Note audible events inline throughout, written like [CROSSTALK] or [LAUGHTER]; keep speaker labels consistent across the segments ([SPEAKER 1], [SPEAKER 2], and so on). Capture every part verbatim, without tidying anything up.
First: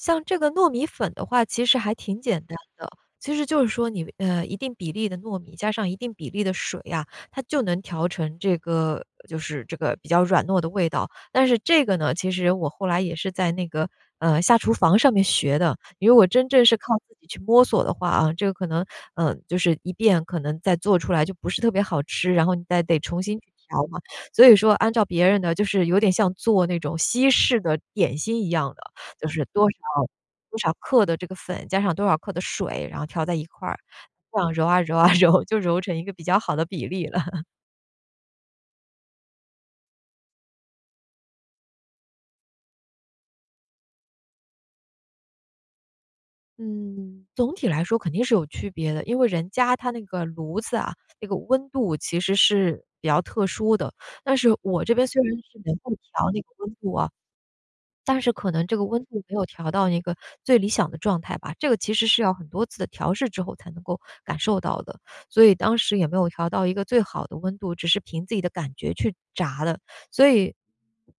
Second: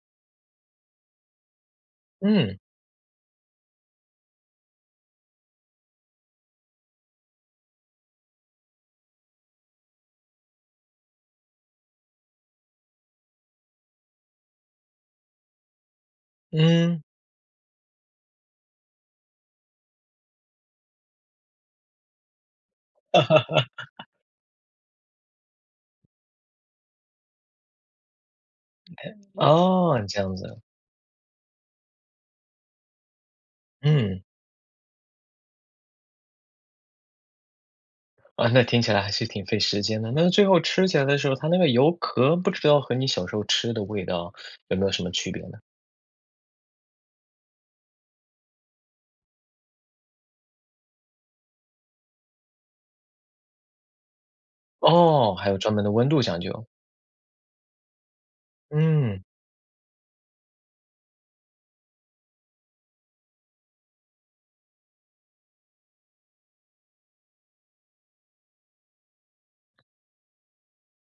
[SPEAKER 1] 像这个糯米粉的话其实还挺简单
[SPEAKER 2] 嗯。
[SPEAKER 1] 的，其实就是说你呃，一定比例的糯米，加上一定比例的水啊，它就能调成这个就是这个比较软糯的味道。但是这个呢，其实我后来也是在那个，呃，下厨房上面学的，因为我真正是靠
[SPEAKER 2] 嗯。
[SPEAKER 1] 自己去摸索的话，啊，这个可能嗯，就是一遍可能再做出来就不是特别好吃，然后你再得重新去调嘛，
[SPEAKER 2] [CHUCKLES]
[SPEAKER 1] 所以说按照别人的就是有点像做那种西式的点心一样的，就是多少
[SPEAKER 2] 哦，这样
[SPEAKER 1] 多
[SPEAKER 2] 子。
[SPEAKER 1] 少克的这个粉，加上多少克的水，然后调在一块儿，
[SPEAKER 2] 嗯。
[SPEAKER 1] 这样揉啊揉啊，揉，就揉成一个比较好的比例了。[CHUCKLES]
[SPEAKER 2] 啊，那听起来还是挺费时间的，那最后吃起来的时候，它那个油壳不知道和你小时候吃的味道 [SUCKS TEETH] 有没有什么区别呢？
[SPEAKER 1] 嗯，总体来说肯定是有区别的，因为人家他那个炉子啊，那个温度其实是比较特殊的，但是我这边虽然
[SPEAKER 2] 哦，还有
[SPEAKER 1] 是
[SPEAKER 2] 专
[SPEAKER 1] 能
[SPEAKER 2] 门
[SPEAKER 1] 够
[SPEAKER 2] 的温度
[SPEAKER 1] 调
[SPEAKER 2] 讲
[SPEAKER 1] 那个
[SPEAKER 2] 究。
[SPEAKER 1] 温度啊，但是可能这个温
[SPEAKER 2] 嗯。
[SPEAKER 1] 度没有调到一个最理想的状态吧，这个其实是要很多次的调试之后才能够感受到的，所以当时也没有调到一个最好的温度，只是凭自己的感觉去炸了。所以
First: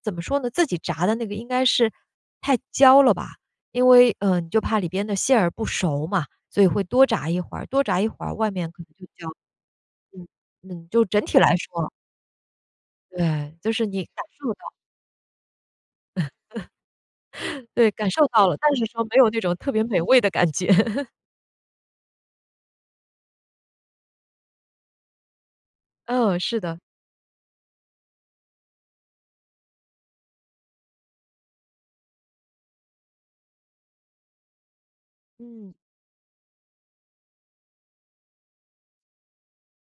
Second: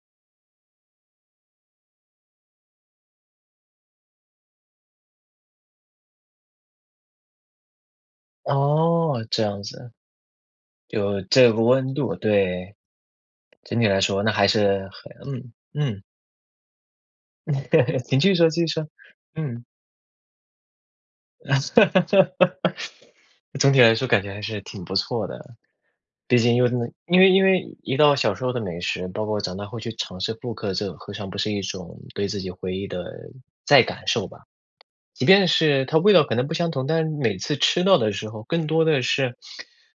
[SPEAKER 1] 怎么说呢，自己炸的那个应该是太焦了吧，因为嗯，就怕里边的馅儿不熟嘛，所以会多炸一会儿，多炸一会儿外面可能会焦。
[SPEAKER 2] 哦，这样子。
[SPEAKER 1] 嗯，嗯，就
[SPEAKER 2] 就
[SPEAKER 1] 整体
[SPEAKER 2] 这
[SPEAKER 1] 来
[SPEAKER 2] 个
[SPEAKER 1] 说。
[SPEAKER 2] 温度对。
[SPEAKER 1] 对，就
[SPEAKER 2] 整体
[SPEAKER 1] 是
[SPEAKER 2] 来
[SPEAKER 1] 你
[SPEAKER 2] 说
[SPEAKER 1] 感
[SPEAKER 2] 那还
[SPEAKER 1] 受到
[SPEAKER 2] 是很嗯，嗯。
[SPEAKER 1] [CHUCKLES] 对，感
[SPEAKER 2] [CHUCKLES] 你
[SPEAKER 1] 受
[SPEAKER 2] 继续
[SPEAKER 1] 到
[SPEAKER 2] 说
[SPEAKER 1] 了，
[SPEAKER 2] 继续
[SPEAKER 1] 但是
[SPEAKER 2] 说，
[SPEAKER 1] 说没有那种
[SPEAKER 2] 嗯。
[SPEAKER 1] 特别美味的感觉。[CHUCKLES]
[SPEAKER 2] [LAUGHS] 总体来说感觉还是挺不错的，毕
[SPEAKER 1] 嗯，
[SPEAKER 2] 竟
[SPEAKER 1] 是
[SPEAKER 2] 因为
[SPEAKER 1] 的。
[SPEAKER 2] 真的因为因为一道小时候的美食，包括长大后去尝试复刻，这何尝不是一种对自己回忆的再感受吧。即便
[SPEAKER 1] 嗯。
[SPEAKER 2] 是它味道可能不相同，但每次吃到的时候，更多的是，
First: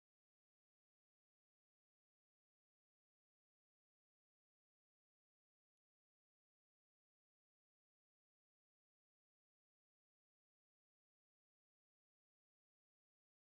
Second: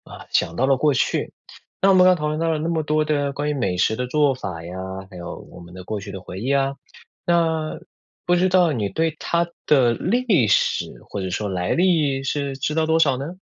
[SPEAKER 2] 啊，想到了过去，那我们刚刚讨论到了那么多的关于美食的做法呀，还有我们的过去的回忆啊，那不知道你对它的历史或者说来历是知道多少呢？